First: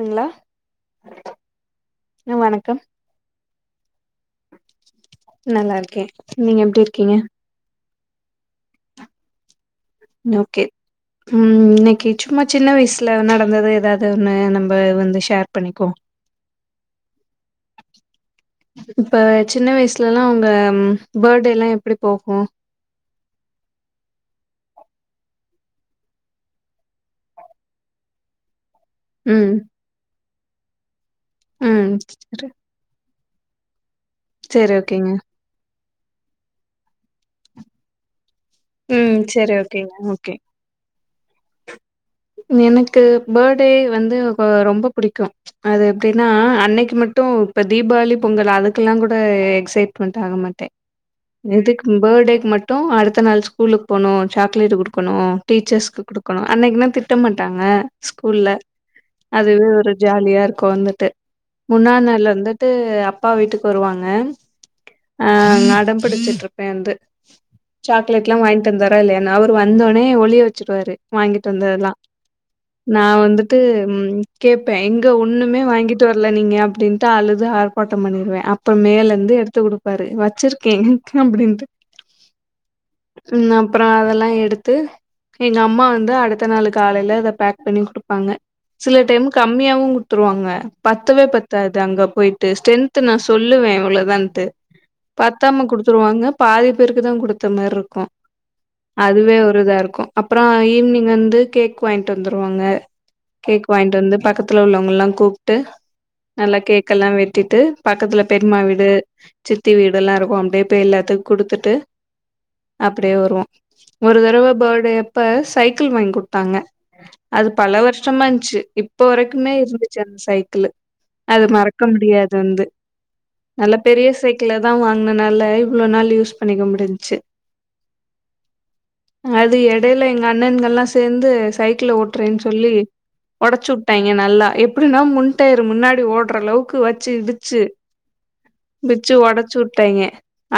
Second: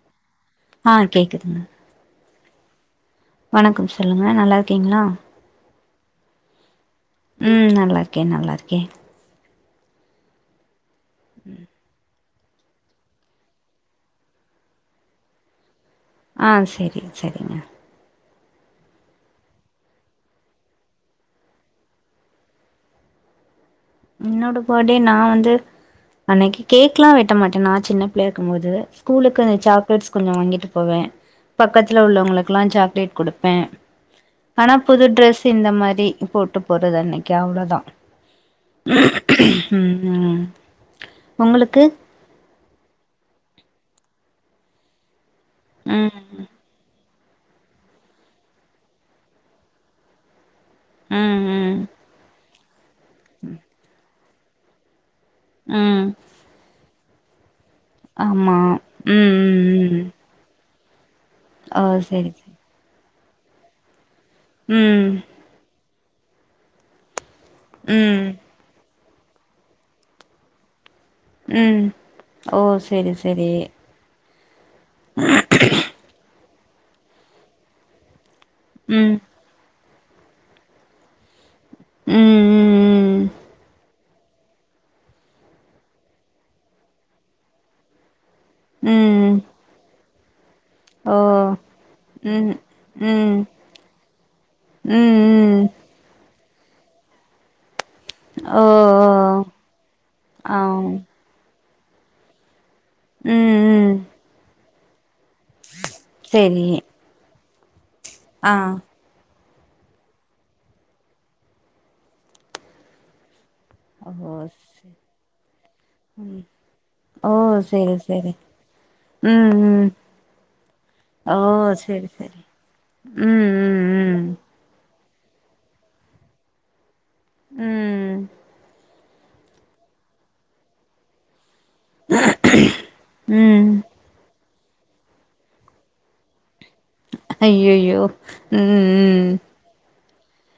ங்களா ஆ கேக்குதுங்க ஆ வணக்கம் வணக்கம் சொல்லுங்க நல்லா இருக்கீங்ளா நல்லா இருக்கே நீங்க எப்டி இருக்கீங்க ம் நல்லா இருக்கே நல்லா இருக்கே ஓகே ம் இன்னைக்கி சும்மா சின்ன வயசுல நடந்தது ஏதாது ஒன்னு நம்ம வந்து ஷேர் பண்ணிக்குகோ ஆ சேரி சேரிங்க இப்ப சின்ன வயசுலல்லா உங்க பர்த்டேல்லா எப்டி போகு என்னோட பர்த்டே நா வந்து அன்னைக்கு கேக்லா வெட்ட மாட்டே நா சின்ன பிள்ளையா இருக்கும் போது ம் ஸ்கூலுக்கு சாக்லேட்ஸ் கொஞ்சோ வாங்கிட்டு போவே ம் பக்கத்துல சரி உள்ளவங்களுக்லா சாக்லேட் குடுப்பே ஆனா சரி புது ஓகேங்க ட்ரெஸ் இந்த மாரி போட்டு போறது அன்னைக்கி அவ்ளோதா ம் செரி ஓகே ம் ஓகே ம் உங்களுக்கு எனக்கு பர்த்டே வந்து ரொம்ப பிடிக்கு அது எப்டின்னா ம் அன்னைக்கு மட்டு இப்ப தீபாவளி பொங்கல் அதுக்கெல்லா கூட எக்ஸைட்மெண்ட் ஆக மாட்டே ம் ம் எதுக்கு பர்டேக்கு மட்டு அடுத்த நாள் ஸ்கூலுக்கு போனு சாக்லேட் குடுக்கணு டீச்சர்ஸ்க்கு ம் குடுக்கணு அன்னைக்குன்னா திட்ட மாட்டாங்க ஸ்கூல்ல ஆமா ம் அதுவே ம் ஒரு ம் ஜாலியா இருக்கு வந்துட்டு ஓ முன்னா செரி நாள்லந்து செரி வந்துட்டு அப்பா வீட்டுக்கு வருவாங்க ம் ஆ அடம் பிடிச்சிட்டிருப்பே வந்து ம் சாக்லேட் ல்லா வாங்கிட்டு வந்தாரா இல்லையனு அவரு வந்தோட்னே ஒளிய வெச்சிடுவாரு வாங்கிட்டு ம் வந்ததெல்லா ஓ நா செரி செரி வந்துட்டு ம் கேப்பே எங்க ஒன்னுமே வாங்கிட்டு வர்ல நீங்க அப்டின்னுட்டு அழுது ஆர்ப்பாட்டம் பண்ணிடுவே அப் அப்ப மேல ம் இருந்து எடுத்து குடுப்பாரு வச்சிருக்கே அப்டின்ட்டு ம் அப்பறம் அதெல்லா எடுத்து எங்க அம்மா வந்து அடுத்த நாளு காலையில அத பேக் பண்ணி குடுப்பாங்க சில டைம் ம் ம் கம்மியாவும் துருவாங்க ஓ பத்துவே பத்தாது அங்க போயிட்டு ம் ஸ்ட்ரென்த் நா ம் சொல்லுவே இவ்ளதான்ட்டு ம் ம் பத்தாம குடுத்துருவாங்க பாதி பேருக்கு தா குடுத்த மாரி இருக்கு ஓ அதுவே ஓ ஒரு இதா இருக்கு அப்றோ ஆ ம் ஈவ்னிங் வந்து கேக் வாங்கிட்டு வந்துருவாங்க ம் கேக் வாங்கிட்டு வந்து பக்கத்துல உள்ளவங்கல்லா கூப்டு நல்லா செரி கேக்கெல்லா வெட்டிட்டு பக்கத்துல ஆ பெரிமா வீடு சித்தி வீடெல்லா இருக்கு அப்டியே போய் எல்லாத்துக்கு குடுத்துட்டு அப்டியே வருவோ ஓ ஒரு தறவை பர்டே அப்ப சைக்கிள் வாங்கி குடு ம் தாங்க ஓ அது பல செரி வருஷமா செரி இருஞ்சி இப்ப வரைக்குமே ம் ம் இருந்துச்சி அந்த சைக்கிளு ஓ அது மறக்க செரி முடியாது செரி வந்து நல்ல பெரிய ம் ம் சைக்கிள் தான் வாங்கனனால இவ்ளோ நாள் யூஸ் பண்ணிக்க முடிஞ்சி ம் அது எடையில எங்க அண்ணன்கள்லா சேந்து சைக்கிள ஓட்றேன்னு சொல்லி ஒடச்சி ம் உட்டாங்க நல்லா எப்டின்னா முன்டையர் முன்னாடி ஓட்ற அளவுக்கு வச் வச்சி இடிச்சி ஐயையோ ம் இடிச்சி ம் ஒடச்சி உட்டங்க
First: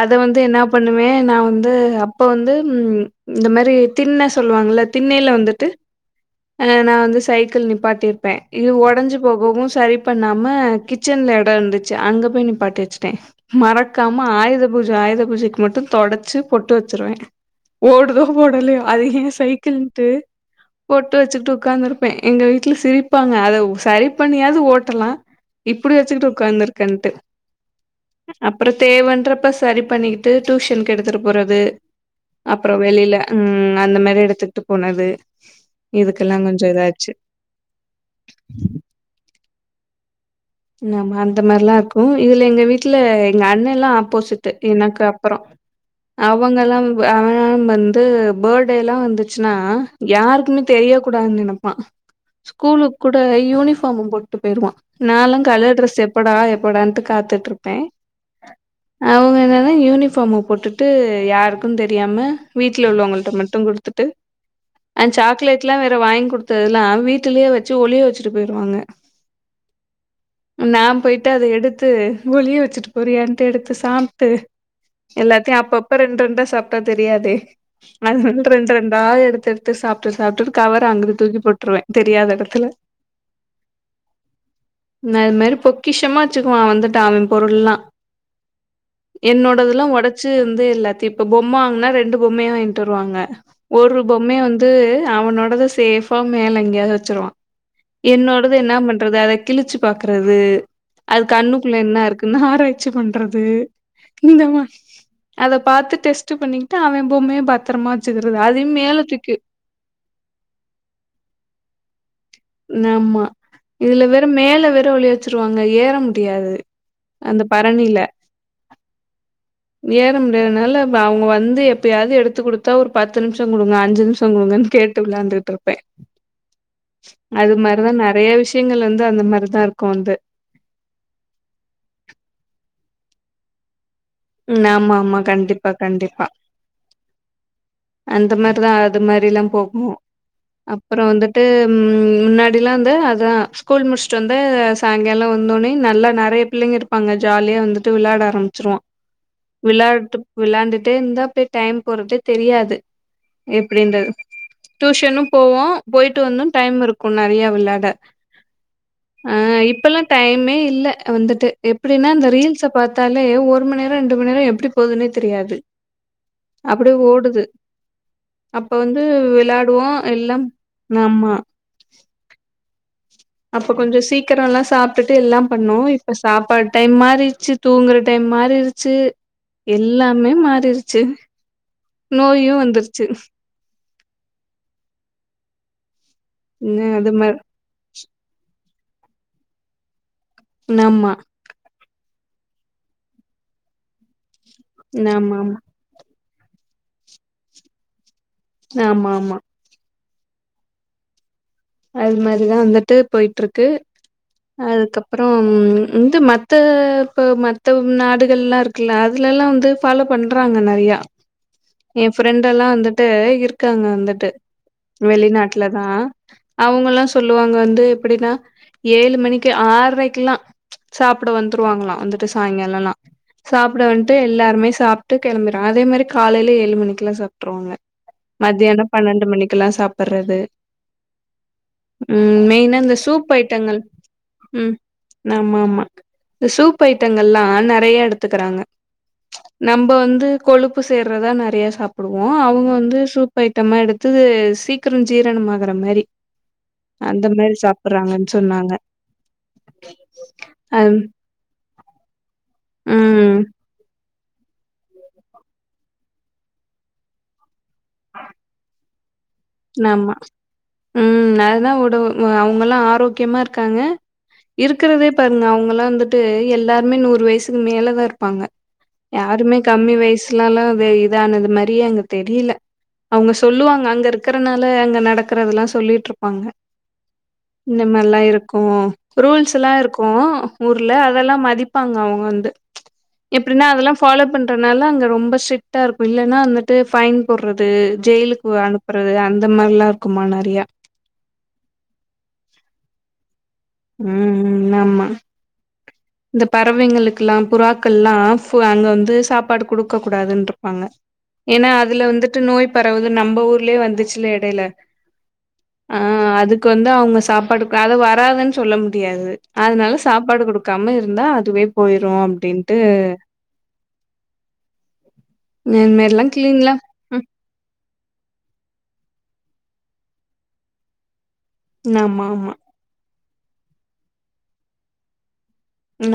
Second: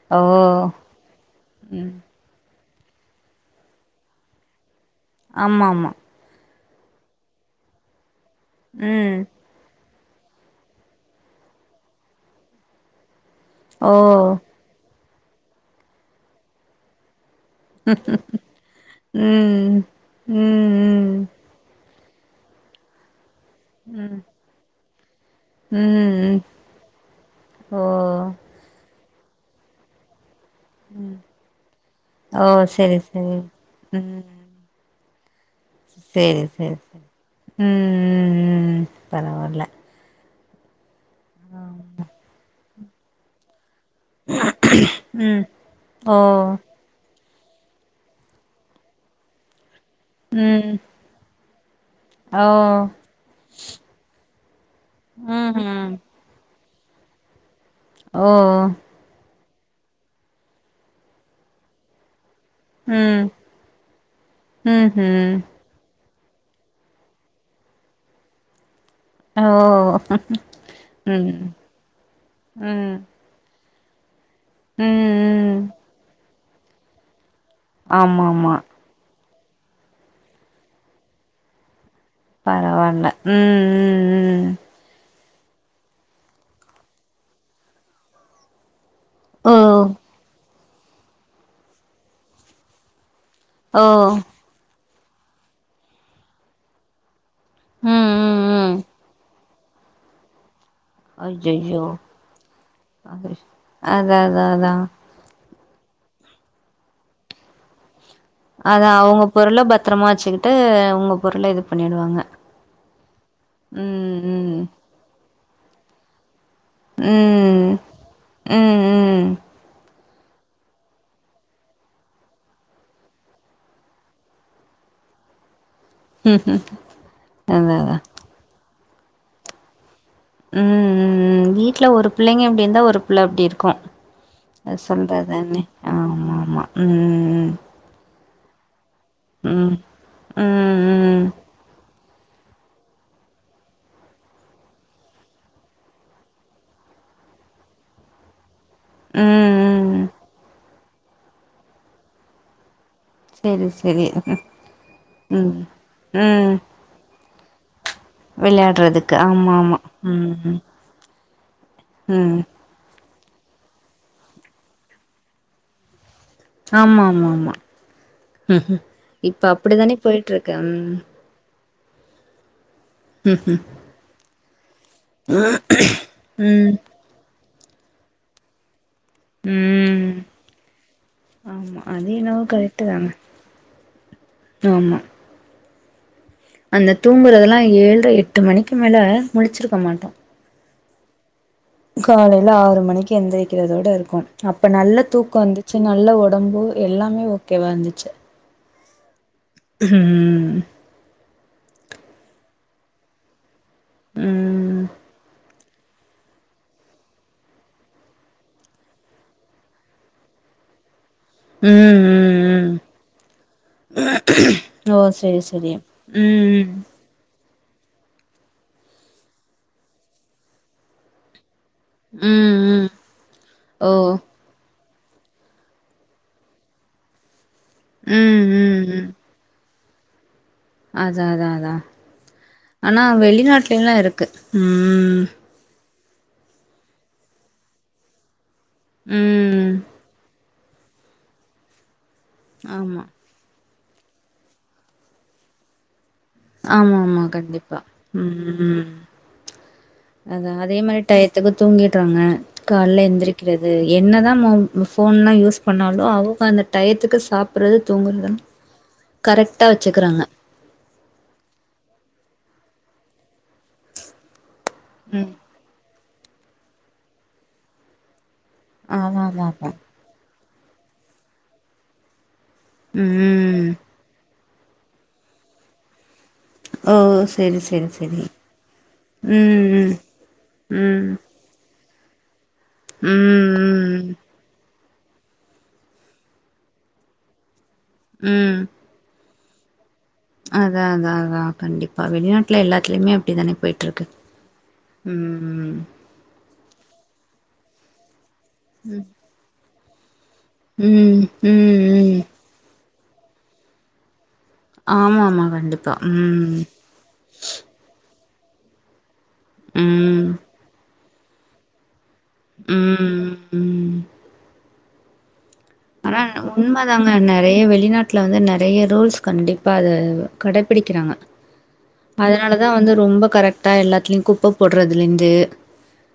அத ஓ வந்து என்ன பண்ணுவே நா வந்து ம் அப் இப்ப வந்து ம் இந்த மாரி திண்ண சொல்லுவாங்கல்ல திண்ணயில ஆமா வந்துட்டு ஆமா ஆ நா வந்து சைக்கிள் நிப்பாட்டியிருப்பே இது ம் ஒடஞ்சு போகவு சரிப் பண்ணாம கிச்சன்ல எடோ இருந்துச்சு அங்க போய் நீப்பாட்டி வச்சட்டே ஓ மறக்காம ஆயுத பூஜ ஆயுத பூஜக்கு மட்டு தொடச்சு பொட்டு வச்சிருவே ஓடுதா போடலையே அத ஏன் ம் சைக்கிள்ட்டு ம் போட்டு ம் வச்சுட்டு உக்காந்துருப்ப எங்க வீட்டுல சிரிப்பாங்க அத சரி ம் பண்ணியாது ஓட்டலா இப்டி ம் வச்சுக்கிட்டு ம் உக்காந்துருக்கன்ட்டு ஓ அப்றோ தேவன்றப்ப சரி பண்ணிக்கி ட்டு டுசன்கு ம் எடுத்துட்டு போறது ஓ அப்றோ செரி வெளியில செரி ம் அந்த மாரி எடுத்து ட்டு போனது செரி இதுக்கெல்லாம் செரி கொஞ்சம் இதாச்சு. ம் ம் ம் ம் பரவால்ல ஆமா அந்த மார்லாருக்கு இதுல எங்க வீட்ல எங்க அண்ணெல்லா ஆப் போசிட் எனக்கு அப்றோ, ம் ஓ அவுங்கெல்லா [inaudible] ஆ வந்து பர்டேலா வந்துச்சுனா யாருக்குமே ம் தெரியக் கூடாதுன் நெனப்பா, ஓ ஸ்கூலுக்கூட யூனிஃபார்மு போட்டு போயிருவா, நாலாங் கலர் ம்ஹும் ட்ரெஸ்ஸு எப்படா எப்படான்ட்டு காத்துட்ருப் ஒ ஓ அவுங்க என்னன்னா யூனிஃபாமு போட்டு யாருக்கு தெரியாம வீட்ல ம் உள்ளவுங்கள்ட்ட மட்டு குடுத்துட்டு, அந் ம்ஹும் சாக்லேட் ட்ல வேற வாங்கி குடுத்ததெல்லா வீட்டுலையே வச்சு ஒளிய வச்சுட்டு போயிருவாங்க அ ஓ நா போயிட்டு ம் அத எடுத்து ஒழிய வெச்சுட்டு ம் போறியான்ட்டு எடுத்து சாப் டு எல்லாத்தையு ம் அப்பப்ப ரெண் ரெண்டா சாப்ட்டா தெரியாதே ஆமா அதனால ஆமா ரெண்ரெண்டா எடுத்தெடுத்து சாப்ட்டு சாப்டுட்டு கவர அங்குட்டு தூக்கி போட்ருவே தெரியாத எடத்துல பரவால்ல ம் ம் ம் நா இதமாரி பொக்கிஷமா வெச்சுக்குவா வந்துட்டா அவே பொருள்லா ஓ என்னோடதுலா ஒடச்சு வந்து எல்லாத்தையு இப்ப பொம்ம வாங்குனா ரெண்டு பொம்மையா வாங்ட்டு வருவாங்க ஒரு ஓ பொம்மைய வந்து அவனோடத சேஃபா மேல எங்கியாது வெச்சுருவா ம் ம் என்னோடது என்னா ம் பண்றது அத கிழிச்சு பாக்குறது அது கண்ணுக்குள்ள அய்யய்யோ என்னா இருக்குன்னு ஆராய்ச்சி அது பண்றது, அதா அதா இந்த மா அதா அத பாத்து டெஸ்ட் பண்ணிக்கிட்டு அவே பொம்மைய பத்தரமா வெச்சுக்கறது அதயு மேல தூக்கி பத்தரமா வெச்சுக்குட்டு உங்க பொருள இது பண்ணிடுவாங்க நம்மா இதுல ம் வேற ம் மேல வேற ஒழிய வெச்சுருவாங்க ஏற முடியாது அந்த ம் பரணில்ல ம் ஏற முடியாதனால அப்ப அவுங்க வந்து எப்பயாது எடுத்து குடுத்தா ஒரு பத்து நிம்ஷோ குடுங்க அஞ்சு நிம்ஷோ குடுங்கன்னு கேட் டு விளாண்டுட்டு இருப்பே ம் அது அதா மாரிதா அதா நெறையா விஷ்யங்கள் வந்து அந்த மாரிதா இருக்கு வந்து ம் ம் ம் வீட்டுல ஒரு புள்ளைங்க இப்டி இருந்தா ஒரு புள்ள அப்டி இருக்கு ம் அது ஆமா ஆமா சொல்றாதானே கண்டிப்பா கண்டிப்பா ஆமா ஆமா ம் ம் ம் அந்த மாரிதா ஆவு அந்த மாரில்லா போகு ம் ம் அப்றோ ம் வந்துட்டு ம் முன்னாடில்லா வந்து அது அதா ஸ்கூல் முடிச்ட்டு வந்து சாயங்காலோ வந்தோன்னையு நல்லா நெறைய பிள்ளைங்க இருப்பாங்க ஜாலியா வந்துட் டு விளாட ஆரம்பிச்சிருவோ ம் ம் விளாட்டுப் விளாண்டுட்டே இருந்தா அப்டே டைம் போறதே தெரியாது செரி செரி எப்டின்றது டூஷனும் ம் போவோ போயிட்டு வந்து ம் டைம் இருக்கு கு நறையா வெளாட விளையாடுறதுக்கு இ ஆமா ஆமா இப்பல்லா டைமே ம் இல்ல வந்துட்டு எப்பிடினா இந்த ம் ரீல்ஸ பாத்தாலே ஒரு மண் நேரோ ரெண்டு மண் நேரோ எப்டி போதுன்னே தெரியாது அப்டியே ஆமா ஆமா ஓடுது ஆமா அப்ப வந்து இப்ப விளாடுவோ அப்படித்தானே போயிட்டு எல்லம் இருக்கு ம் ஆமா ம் அப்ப கொஞ்சோ சீக்கரோ எல்லா சாப்டுட்டு எல்லாம் பண்ணுவோ இப்ப சாப்பாடு ம் டைம் மாறிச்சு தூங்குற டைம் மாறிருச்சு ம் ம் எல்லாமே மாறிருச்சு ஆமா அது என்னவோ நோயு கரெட்டு வந்துருச்சு தான ஆமா அந்த உம் அது மாரி தூங்குறதெலா ஏழ்ர எட்டு மணிக்கு மேல முலுச்சிருக்க மாட்டோ நம்மா காலைல ஆறு மணிக்கு எந்திரிக்கறதோட இருக்கோ அப்ப நல்ல ஆமா தூக்கோ ஆமா வந்து ச்சு நல்ல உடம்பு எல்லாமே ஓகேவா இருந்துச்சு ஆமா ஆமா ம் அது மாரிதா வந்துட்டு போய்ட்டுருக்கு ம் அதுக்கப்புற ம் இந்த மத்த இப்ப மத்த நாடுகள்லா இருக் கிளாத்துலல்லா வந்து ஃபாலோ பண்றாங்க நறையா ம் ம் என் ஃப்ரெண்டெல்லா ம் வந்துட்டு இருக்காங்க வந்துட்டு ஓ செரி வெளிநாட்ல செரி தா ம் அவுங்க ளா சொல்லுவாங்க வந்து எப்டினா ஏழு மணிக்கே ஆறைக்லா சாப்ட வந்துருவாங்ளா வந்துட்டு ம் ம் ம் சாய்ங்காலல்ல சாப்ட ஓ வன்ட்டு எல்லாருமே சாப்ட்டு கெளம்பிறா அதே மாரி காலையில ஏழு மணிக்கெல்லா சாப் ட்றோங்க ம் ம் மத்தியான ம் பன்ணண்டு மணிக்கல்லா சாப்பர்றது அதா அதா அதா ம் மெயினா இந்த ஆனா சூப் ஐட்டங்கள் வெளிநாட்லல்லா இருக்கு ம் ஆமா ஆமா இந்த சூப் ஐட்டங்கல்லா நறைய எடுத்துக்கறாங்க ம் நம்ப வந்து கொழுப்பு சேர்றதா நறைய சாப்புடுவோ அவுங்க வந்து ஆமா சூப் சூப் ஐட்டமா எடுத்து சீக்ர ஜீரணமாகற மாரி ஆமா ஆமா அந்த மாரி கண்டிப்பா சாப்புட்றாங்கன்னு சொன்னாங்க. ம் அதா அதே அது மாரி டை த்துக்கு தூங்கிட்றாங்க கால்ல ம் எந்திரிக்றது என்னதா போன்லா யூஸ் பண்ணாலு அவுங்க அந்த டயத்துக்கு சாப்றது தூங்குறத்தெல்லா ஆமா ம் அதா உணவு அவுங்கள்ளா ஆரோக்கியமா இருக்காங்க இருக்றதே ம் பாருங்க அவுங்கல்லா வந்துட்டு எல்லார்மே நூறு வயசுக் மேலதா இருப்பாங்க ஆமா ஆமா யாருமே ஆமா கம்மி வயசுலல்லா இதானது மாரியே அங்க தெரில அவுங்க ம் சொல்லுவாங்க அங்க இருக்குறனால அங்க நடக்கறதெல்லா சொல்லிட்ரிப்பாங்க ஓ செரி இந்த செரி மார்லா செரி இருக்கு ரூல்ஸ்லா ம் ம் இருக்கு ஊர்ல ம் அதெல்லா மதிப் ப்பாங்க அவுங்க வந்து எப்டினா அதெல்லா ம் ஃபாலோ பண்றனால அங்க ரொம்ப ஸ்ட்ரிட்டா இருக்கு இல்லன்னா வந்துட்டு ஃபைன் போடுறது ம் ஜெயில்க்கு அனுப் றது அந்த மார்லா அதா அதா அதா கண்டிப்பா வெளிநாட்ல எல்லாத்லியுமே அப்டித்தான போயிட் ருக்கு ம் ஆமா ம் ம் ம் இந்த பறவைங்களுக்லா புறாக்கள்லா ஃபு அங்க வந்து சாப்பாடு குடுக்க கூடாதுன்ற ப்பாங்க ம். ம். ஏனா அதுல ம். வந்துட்டு நோய் பரவுது நம்ம ஊர்லயே வந்துச்சுல எ இடைல ஆமாமா கண்டிப்பா. ஆ ம். அதுக்கு வந்த் அவுங்க சாப்பாடுக் அத வராதுன்னு சொல்ல முடியாது அதனால ம். சாப்பாடு குடுக் காம இருந்தா அதுவே போயிரு அப்டின்ட்டு ம். ம். இந்த ஆனா மாரிலா அது கிளீன்லா உண்ம தா ங்க நெறைய வெளிநாட்ல வந்து நெறைய ரூல்ஸ் கண்டிப்பா அத கடப்பிடிக்றாங்க ம் ஆமா ஆமா அதனாலதா வந்து ரொம்ப கரெக்ட்டா எல்லாத்ல்லியு குப்ப போட்றதுலிந்து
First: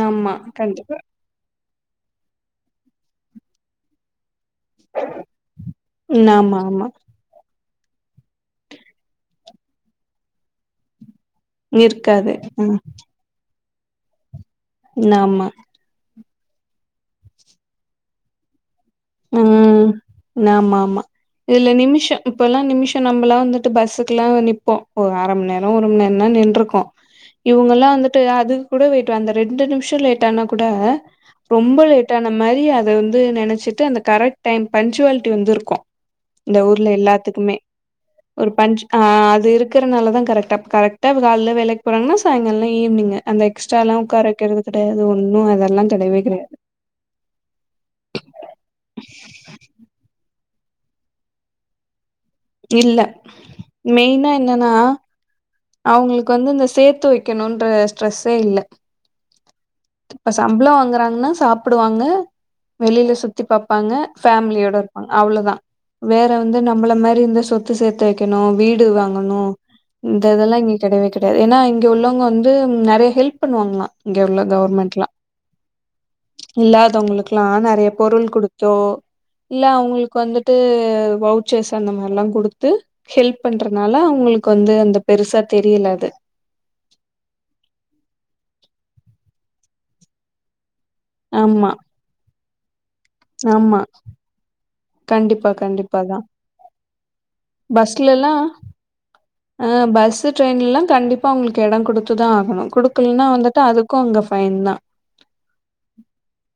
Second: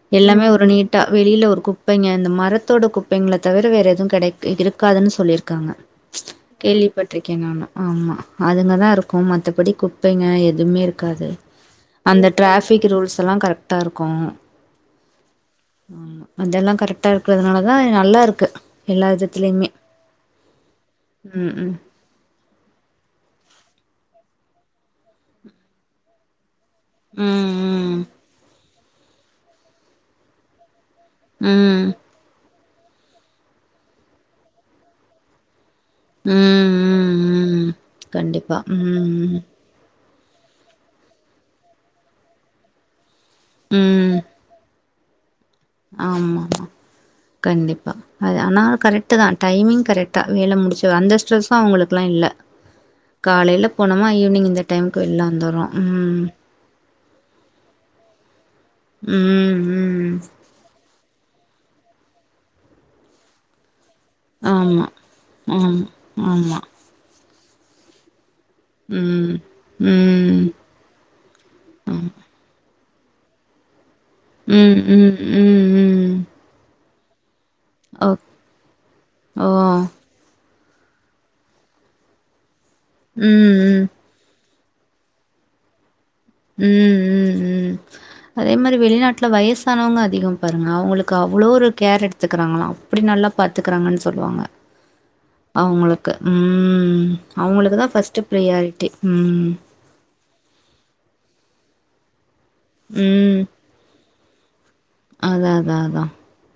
ஆமா எல்லாமே ஒரு கண்டிப்பா நீட்டா வெளில ஒரு குப்பைங்க அந்த மரத்தொட குப்பைங்கள தவிர வேற எதுவு கெடைக் த்து இருக்காதுனு சொல்லிருக்காங்க ம்ச் ஆமா ஆமா கேள்விபட் ட்ருக்கேன் நானு ஆமா அதுங்க தா இருக்கும் மத்தபடி குப்பைங்க எதுமே இருக்காது அந்த இருக்காது ம் டிராஃபிக் ரூல்ஸ்லா கரக்டா இருக்கும் ம் ஆமா ம்ஆ அதெல்லா கரெக்டா இருக்றதுனால தா நல்லா இருக்கு எல்லாது ம் ம் ஆமா ஆமா ம் இத்ல ம் நிமிஷ இப்பல்லா நிமிஷ நம்பளா வந்துட்டு பஸ்ஸுக்லா நிப்போ ஒரு அரமணி நேர ஒரு ம நேரன்தா நின்றுக்கு கு இவுங்கெல்லா ம் ம் வந்துட்டு அதுக்குகூட வெயிட் அந்த ரெண்டு நிம்ஷ லேட் ஆனா கூட ரொம்ப ம் லேட்டான மாரி அத வந்து நெனச்சிட்டு அந்த கரெட் டைம் பன்ச்சுவாலிட்டி வந்துருக்கும் ம் இந்த ஊர்ல ம் எல்லாத்துக்மே ம் ஒரு கண்டிப்பா பஞ்ச் ம் ஆ ம் அது இருக் இருக்ரனால தா கரக்ட்டா கரக்ட்டா கால்ல வேலக் போறாங்கன்னா சாய்ங்கால ஈவ்னிங் அந்த எக்ஸ்ட்ராலா உட்கார வெக்கிறதுக் [unintelligible] அது ஒண்ணு அதல் ஆம் ஆமா கண்டிப்பா அது ஆனா கரெக்டு தா டைமிங் கரெக்டா வேல முடிச்ச அந்த ஸ்ட்ரெஸ்சும் அவுங்களுக்குல்லா இல்ல இல்ல காலைல போனோமா மெயினா ஈவினிங் இந்த என்னன்னா டைம்க்கு வெளில வந்துர்றோ ம் அவங்களுக்கு வந்து இந்த சேத்து வை கக்கணுன்ற ஸ்ட்ரெஸ்ஸே இல்ல ம் ம் இப்ப சம்பள வாங்குறாங்கன்னா சாப்புடுவாங்க வெளியில சுத்தி பாப்பாங்க ஃபேம்லியோட ஆமா இருப்பாங்க அவ்ளோதா ஆமா வேற ஆமா வந்து நம் நம்பள மேரி இந்த சொத்து சேத்து வைக்கணு வீடு ம் வாங்கணு இந்த ம் இதல்லா இங்க கிடயவே கிடையாது ஏன்னா இங்க உள்ளவங்க வந்து நெ றைய ஹெல்ப் பண்ணுவாங்களா இங்க உள்ள ம் கவர்மெண்ட்லா ம் ம் ம் இல்லாதவங்களுக்குல்லா நெறைய ஓ பொருள் கொடு போ ஓ இல்ல அவங்களுக்கு வந்துட்டு வவுச்சஸ் அந்த மாரில்லா கொடுத்து ஹெல்ப் ம் ம் பண்றதுனால அவுங்களுக்கு வந்து அந்த பெருசா தெரியல அது ம் ம் ம் அதே மாதிரி வெளிநாட்டுல வயசானவங்க அதிக பாருங்க அவுங்களுக்கு அவ்வளோ ஒரு ஆமா கேர் எடுத்துக்கிறாங்களா அப்டி நல்லா ஆமா பாத்துக்கறாங்கன்னு சொல்லுவாங்க கண்டிப்பா கண்டிப்பாதா அவுங்களுக்கு ம் அவுங்களுக்குதா ஃபர்ஸ்ட் பிரியாரிட்டி ம் அ பஸ் ட்ரெயின்ல்லா கண்டிப்பா அவுங்களுக்கு இட கொடுத்துதா ஆகணு கொடுக்கல்லினா வந்துட்டு அதுக்கு கொங்க ஃபைன் தா அது அது அதா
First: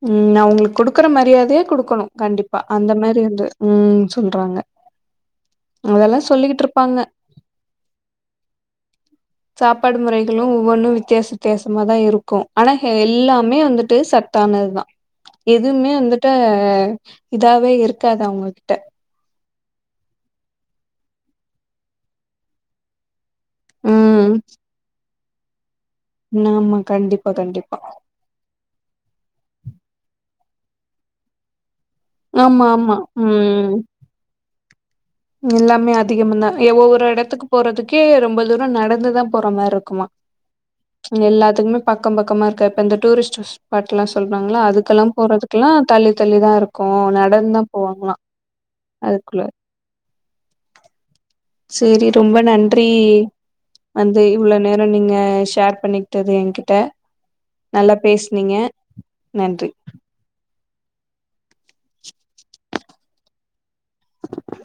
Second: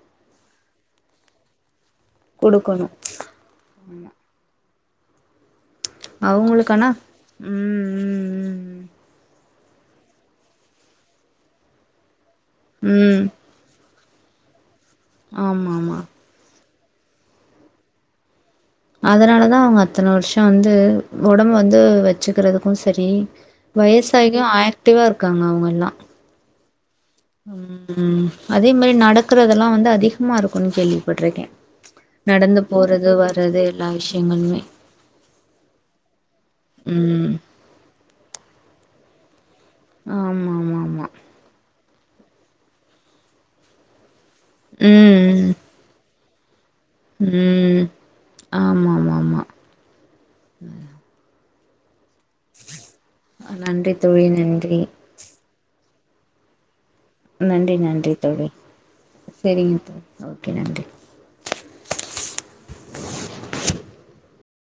ம் நா அவுங்களுக்கு குடுக்குற மரியாதையே குடுக்கணும் கண்டிப்பா குடுக்கணு அந்த மாரி வந்து ம் சொல்றாங்க அதெல்லா சொல்லிக்கிட்டு அவுங்களுக்கானா இருப்பாங்க ம் ம் ம் சாப்பாடு முறைகளு ஒவ்வொன்னு வித்தியாச வித்தியாசமா தா இருக்கு ஆனா ம் எல்லாமே வந்துட்டு ச தானது தா ஆமா எதுவுமே ஆமா வந்துட்ட இதாவே இருக்காது அவங்ககிட்ட அதனாலதா அவங்க அத்தன வருஷ வந்து உடம்பு வந்து வச்சுக்கிறதுக்கு சரி ம் வயசாயு ஆக்டிவா இருக்காங்க அவங்கல்லா ஆமா கண்டிப் உம் அதே மாரி நடக்கறதெல்லா வந்து அதிகமா இருக்கும்ன்னு கேள்விப்பட்டிருக்க நடந்து ஆமா ஆமா போறது வர்றது ம் எல்லா விஷயங்களுமே எல்லாமே அதிகம் தா எ ஒவ்வொரு ம் எடத்துக்கு போறதுக்கே ரொம்ப தூர நடந்துதா போற மாரி இருக்குமா ஆமா ஆமா ஆமா எல்லாத்துக்குமே பக்கம் பக்கமா இருக்க இப்போ இந்த டூரிஸ்ட் ஸ்பாட்லா சொல்றாங்களா அதுக்கெல்லா ம் போறதுக்கெலா தள்ளி தள்ளி தா இருக் க்கு நடந்தா ம் போவாங்களா அதுக்குள்ள ம் சரி ரொம்ப நன்றி நன்றி வந்து தோழி இவ்வளோ நன்றி நேரோ நீங்க ஷேர் பண்ணி ட்டது என்கிட்ட நன்றி நல்லா நன்றி தோழி பேசுனீங்க நன்றி சரிங்க தோழி ஓகே நன்றி